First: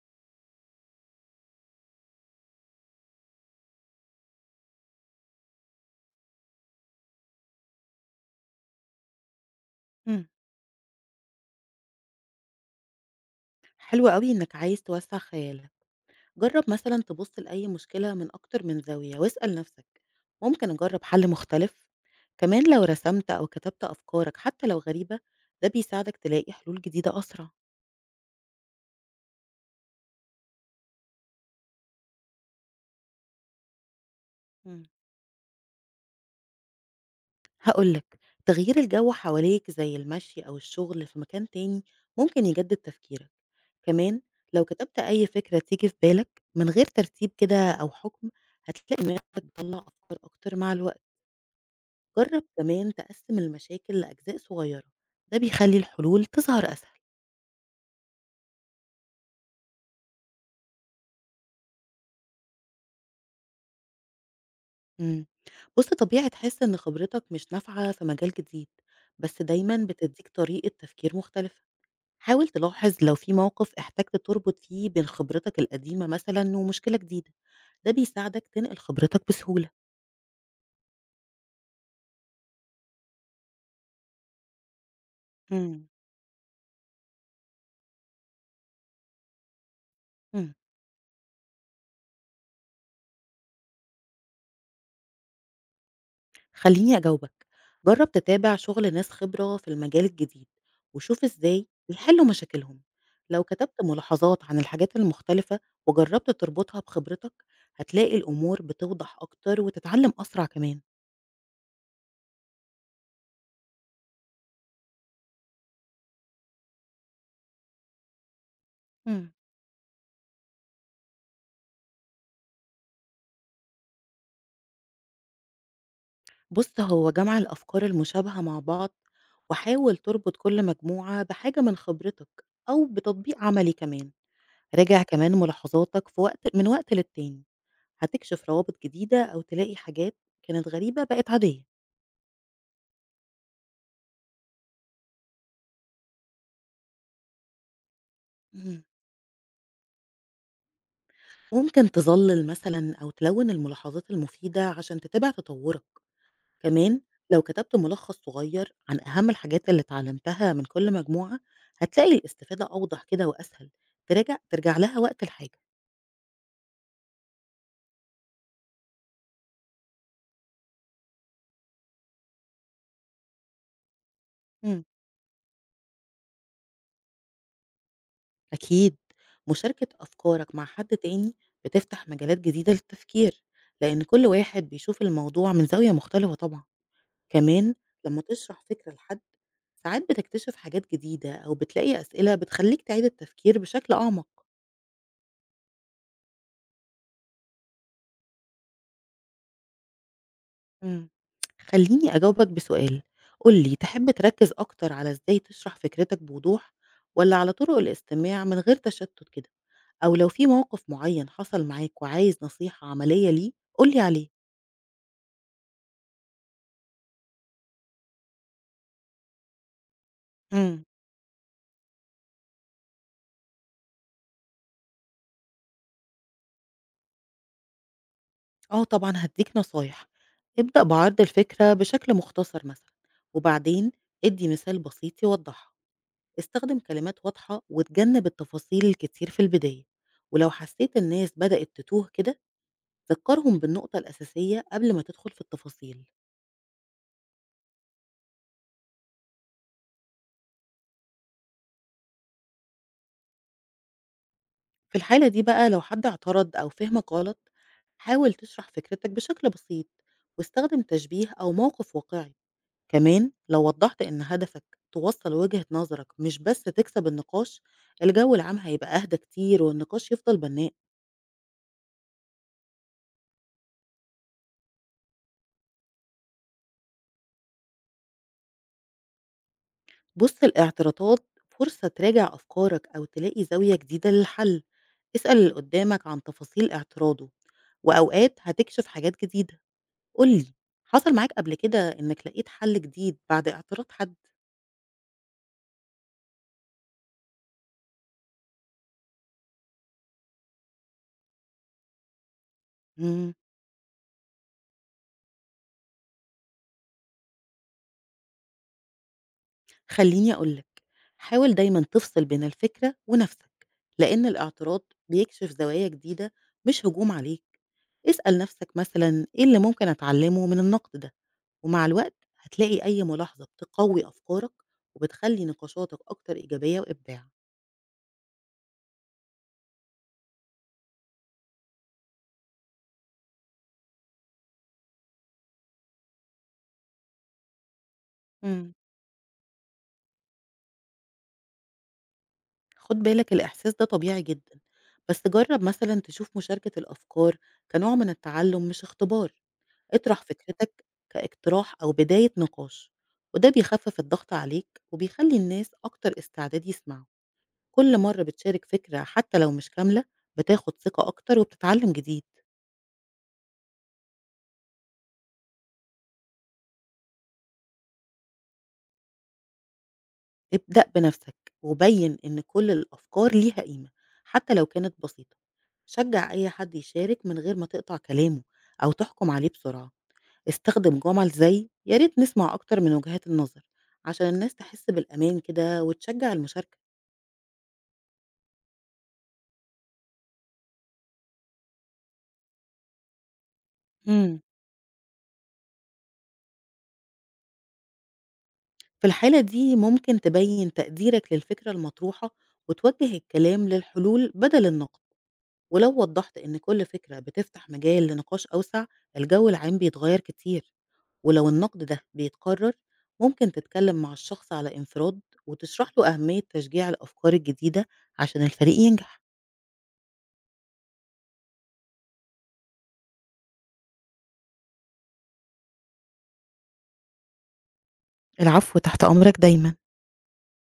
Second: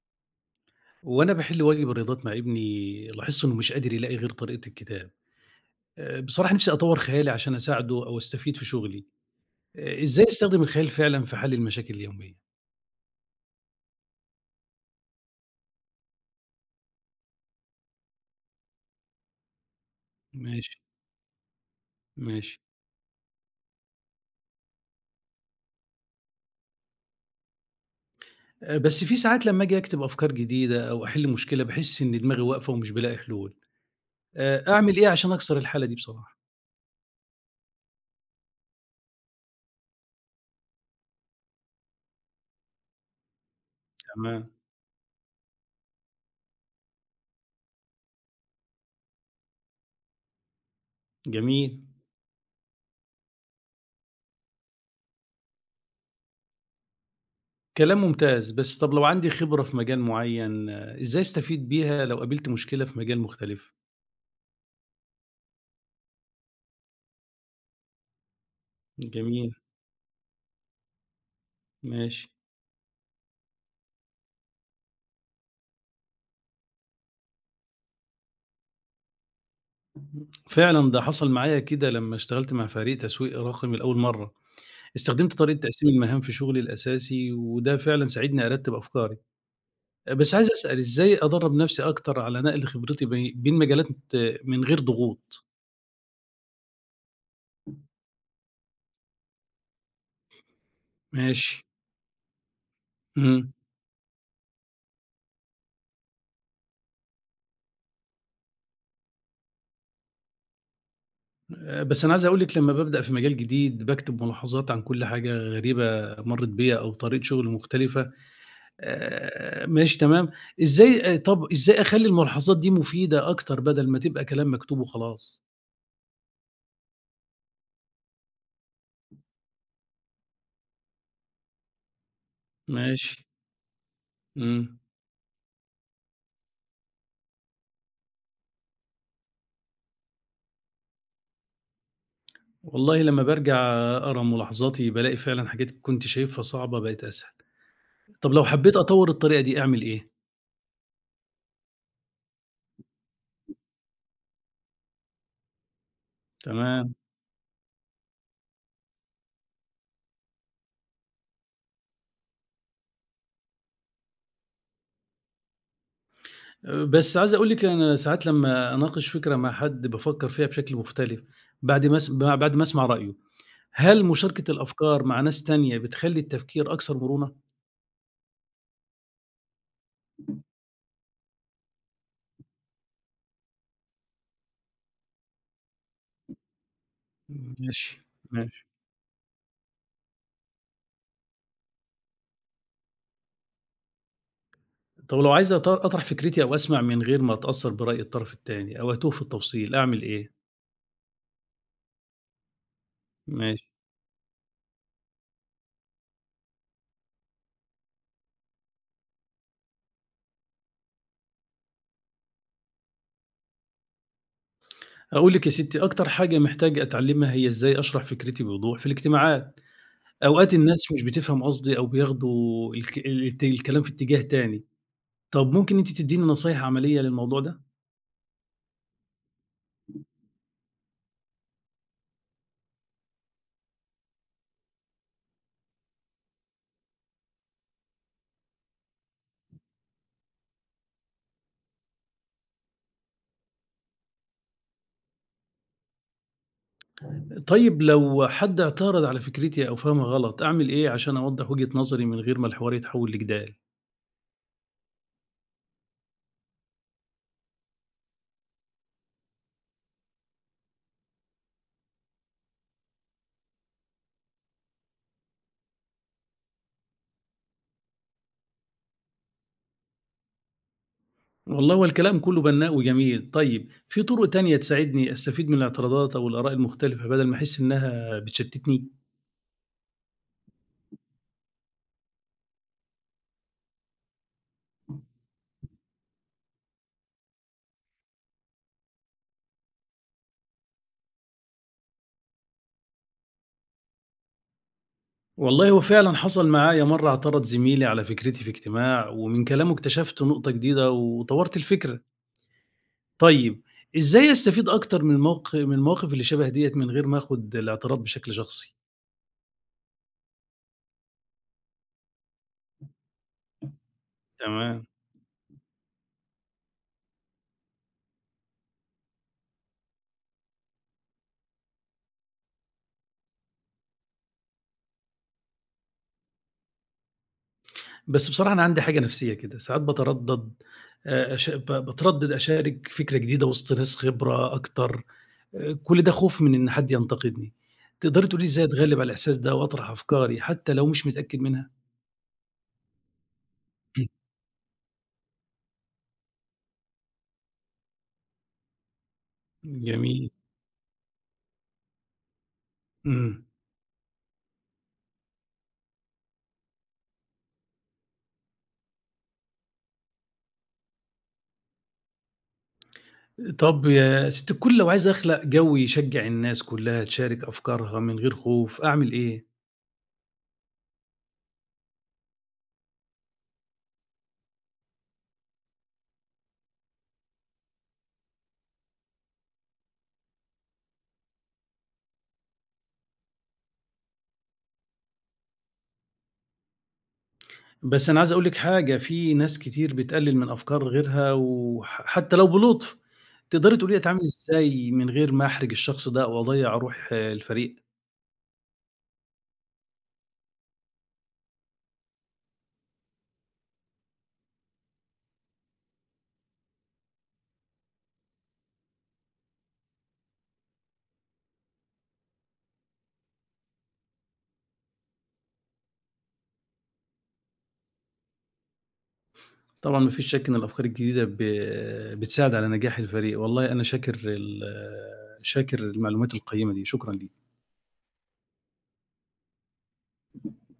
وأنا باحل واجب الرياضات مع ابني لاحظت إنه مش قادر يلاقي غير طريقة الكتاب. بصراحة نِفْسي أطوّر خيالي عشان أساعده أو أستفيد في شغلي. إزاي إمم، أستخدم الخيال فعلًا في حل المشاكل اليومية؟ حلو أوي إنك عايز توسّع خيالك، جرّب مثلًا تبُص لأي مشكلة من أكتر من زاوية، واسأل نفسك ممكن ماشي، أجرّب حل مختلف؟ ماشي. كمان لو رسمت أو كتبت أفكارك حتى لو غريبة، ده بيساعدك تلاقي حلول جديدة أسرع. بس في ساعات لمّا آجي أكتب أفكار جديدة أو أحل مشكلة باحس إن دماغي واقفة ومش بالاقي حلول. إمم. أعمل إيه عشان أكسر الحالة دي بصراحة؟ هاقول لك، تغيير الجو حواليك زي المشي أو الشغل في مكان تاني ممكن يجدد تفكيرك. كمان تمام، لو كتبت أي فكرة تيجي في بالك من غير ترتيب كده أو حُكم، هتلاقي إنك بتطلّع أفكار أكتر مع الوقت. جميل. جرب كمان تقسم المشاكل لأجزاء صغيرة، ده بيخلي الحلول تظهر أسهل. كلام ممتاز، بس طَب لو عندي خبرة في مجال معيّن آه، إزاي أستفيد بيها لو قابلت مشكلة في مجال مختلف؟ مم. بص، طبيعي تحس إن خبرتك مش نافعة في مجال جديد، بس جميل، دايما بتديك طريقة تفكير مختلفة. ماشي. حاول تلاحظ لو في موقف احتجت تربط فيه بين خبرتك القديمة مثلا ومشكلة جديدة، ده بيساعدك تنقل خبرتك بسهولة. فعلًا ده حصل معايا كده لمّا اشتغلت مع فريق تسويق رقمي لأول مرّة، استخدمت طريقة مم. تقسيم المهام في شغلي الأساسي، وده فعلًا ساعدني أرتّب أفكاري، بس عايز مم. أسأل إزاي أدرّب نفسي أكتر على نقل خبرتي بين مجالات من غير ضغوط؟ خليني أجاوبك، جرب تتابع شغل ناس خبرة في المجال الجديد وشوف ماشي، إزاي بيحلوا مشاكلهم. لو إمم، كتبت ملاحظات عن الحاجات المختلفة وجربت تربطها بخبرتك، هتلاقي الأمور بتوضح أكتر وتتعلم أسرع كمان. بس أنا عايز أقول لِك لمّا بابدأ في مجال جديد باكتب ملاحظات عن كل حاجة غريبة مرّت بيّا أو طريقة شغل مختلفة، مم. ماشي تمام. إزاي طَب إزاي أخلّي الملاحظات دي مفيدة أكتر بدل ما تبقى كلام مكتوب وخلاص؟ بص، هو جمع الأفكار المشابهة مع بعض، وحاول تربط كل مجموعة بحاجة من خبرتك أو ماشي. بتطبيق عملي كمان. إمم. راجع كمان ملاحظاتك في وقت من وقت للتاني، هتكشف روابط جديدة أو تلاقي حاجات كانت غريبة بقت عادية. والله لمّا بارجع أقرا ملاحظاتي بالاقي فعلًا حاجات كنت شايفها صعبة بقت أسهل. طب لو حبيت اهم. أطوّر الطريقة دي أعمل إيه؟ ممكن تظلل مثلًا أو تلوِّن الملاحظات المفيدة عشان تتابع تطوُّرك. تمام. كمان لو كتبت ملخص صغير عن أهم الحاجات اللي اتعلمتها من كل مجموعة، هتلاقي الاستفادة أوضح كده وأسهل ترجع لها وقت الحاجة. بس عايز أقول لِك أنا ساعات لمّا أناقش فكرة مع حد بافكّر فيها بشكل مختلف بعد ما أسمع رأيه. هل مشاركة امم. الأفكار مع ناس تانية بتخلّي التفكير أكثر مرونة؟ أكيد، مشاركة أفكارك مع حد تاني بتفتح مجالات جديدة للتفكير، لإن كل واحد بيشوف الموضوع من زاوية مختلفة طبعًا. كمان ماشي، لمّا ماشي. تشرح فكرة لحد، ساعات بتكتشف حاجات جديدة أو بتلاقي أسئلة بتخلّيك تعيد التفكير بشكل أعمق. طب لو عايز أطرح فكرتي أو أسمع من غير ما أتأثّر برأي الطرف التاني أو أتوه في التفصيل أعمل إيه؟ امم. خلّيني أجاوبك بسؤال، قُل ماشي. لي، تحب تركّز أكتر على إزاي تشرح فكرتك بوضوح، والّا على طرق الاستماع من غير تشتت كده؟ أو لو في موقف معيّن حصل معاك وعايز نصيحة عملية ليه، قُل لي عليه. هاقول لِك يا ستّي أكتر حاجة محتاج أتعلّمها هي إزاي أشرح فكرتي بوضوح في الاجتماعات، أوقات امم. الناس مش بتفهم قصدي أو بياخدوا الكلام في اتجاه تاني، طَب ممكن أنتِ تدّيني نصايح عملية للموضوع ده؟ آه، طبعًا هادّيك نصايح. ابدأ بعرض الفكرة بشكل مختصر مثلًا، وبعدين ادّي مثال بسيط يوضّحها. استخدم كلمات واضحة وتجنب التفاصيل الكتير في البداية، ولو حسيت الناس بدأت تتوه كده، ذكرهم بالنقطة الأساسية قبل ما تدخل في التفاصيل. طيب لو حد اعترض على فكرتي أو فهمها غلط، أعمل إيه عشان أوضّح وجهة نظري من غير ما الحوار يتحوّل لجدال؟ في الحالة دي بقى، لو حد اعترض أو فهمك غلط، حاول تشرح فكرتك بشكل بسيط، واستخدم تشبيه أو موقف واقعي. كمان لو وضحت إن هدفك توصل وجهة نظرك، مش بس تكسب النقاش، الجو العام هيبقى أهدى كتير والنقاش يفضل بناء. والله هو الكلام كلّه بنّاء وجميل، طيب في طُرق تانية تساعدني أستفيد من الاعتراضات أو الآراء المختلفة بدل ما أحس إنها بتشتّتني؟ بُص، الاعتراضات فرصة تراجع أفكارك أو تلاقي زاوية جديدة للحل. اسأل اللي قدامك عن تفاصيل اعتراضه، وأوقات هتكشف حاجات جديدة. قُل لي، حصل معاك قبل كده إنك لقيت حل جديد بعد اعتراض حد؟ والله هو فعلًا حصل معايا مرّة اعترض زميلي على فكرتي في اجتماع، ومن كلامه اكتشفت نقطة جديدة وطوّرت الفكرة. إمم، طيب إزاي أستفيد أكتر من الموق من المواقف اللي شبه ديّة من غير ما آخُد الاعتراض بشكل شخصي؟ خلّيني أقول لك، حاول دايمًا تفصل بين الفكرة ونفسك، لإن الاعتراض تمام. بيكشف زوايا جديدة مش هجوم عليك. اسأل نفسك مثلًا، إيه اللي ممكن أتعلمه من النقد ده؟ ومع الوقت هتلاقي أي ملاحظة بتقوي أفكارك وبتخلي نقاشاتك أكتر إيجابية وإبداع. بس بصراحة أنا عندي حاجة نفسية كده، ساعات باتردّد أش ب باتردّد أشارك فكرة جديدة وسط ناس خبرة أكتر، كل ده خوف من إن حد ينتقدني. تقدري تقولي لي إزاي مم. أتغلّب على الإحساس ده وأطرح أفكاري حتى لو مش متأكد منها؟ خد بالك، الإحساس ده طبيعي جدا، بس جرب مثلا تشوف مشاركة الأفكار كنوع من التعلم، مش اختبار. اطرح جميل. فكرتك كاقتراح أو بداية نقاش، إمم. وده بيخفف الضغط عليك وبيخلي الناس أكتر استعداد يسمعوا. كل مرة بتشارك فكرة حتى لو مش كاملة، بتاخد ثقة أكتر وبتتعلم جديد. طب يا ست الكل لو عايز أخلق جو يشجّع الناس كلّها تشارك أفكارها من غير خوف، أعمل إيه؟ ابدأ بنفسك وبيّن إن كل الأفكار ليها قيمة، حتى لو كانت بسيطة. شجّع أي حد يشارك من غير ما تقطع كلامه أو تحكم عليه بسرعة. استخدم جمل زي يا ريت نسمع أكتر من وجهات النظر، عشان الناس تحس بالأمان كده وتشجع المشاركة. بس أنا عايز أقول لِك حاجة، في ناس كتير بتقلِّل من أفكار غيرها حتّى لو بلُطف، تقدري تقولي لي أتعامل امم إزاي من غير ما أحرج الشخص ده أو أضيّع روح الفريق؟ في الحالة دي ممكن تبين تقديرك للفكرة المطروحة، وتوجه الكلام للحلول بدل النقد. ولو وضحت إن كل فكرة بتفتح مجال لنقاش أوسع، الجو العام بيتغير كتير. ولو النقد ده بيتكرر، ممكن تتكلم مع الشخص على انفراد وتشرح له أهمية تشجيع الأفكار الجديدة عشان الفريق ينجح. طبعًا ما فيش شَك إن الأفكار الجديدة بتساعد على نجاح الفريق، والله أنا شاكر المعلومات القيّمة دي، شكرًا ليكِ. العفو، تحت أمرك دايما.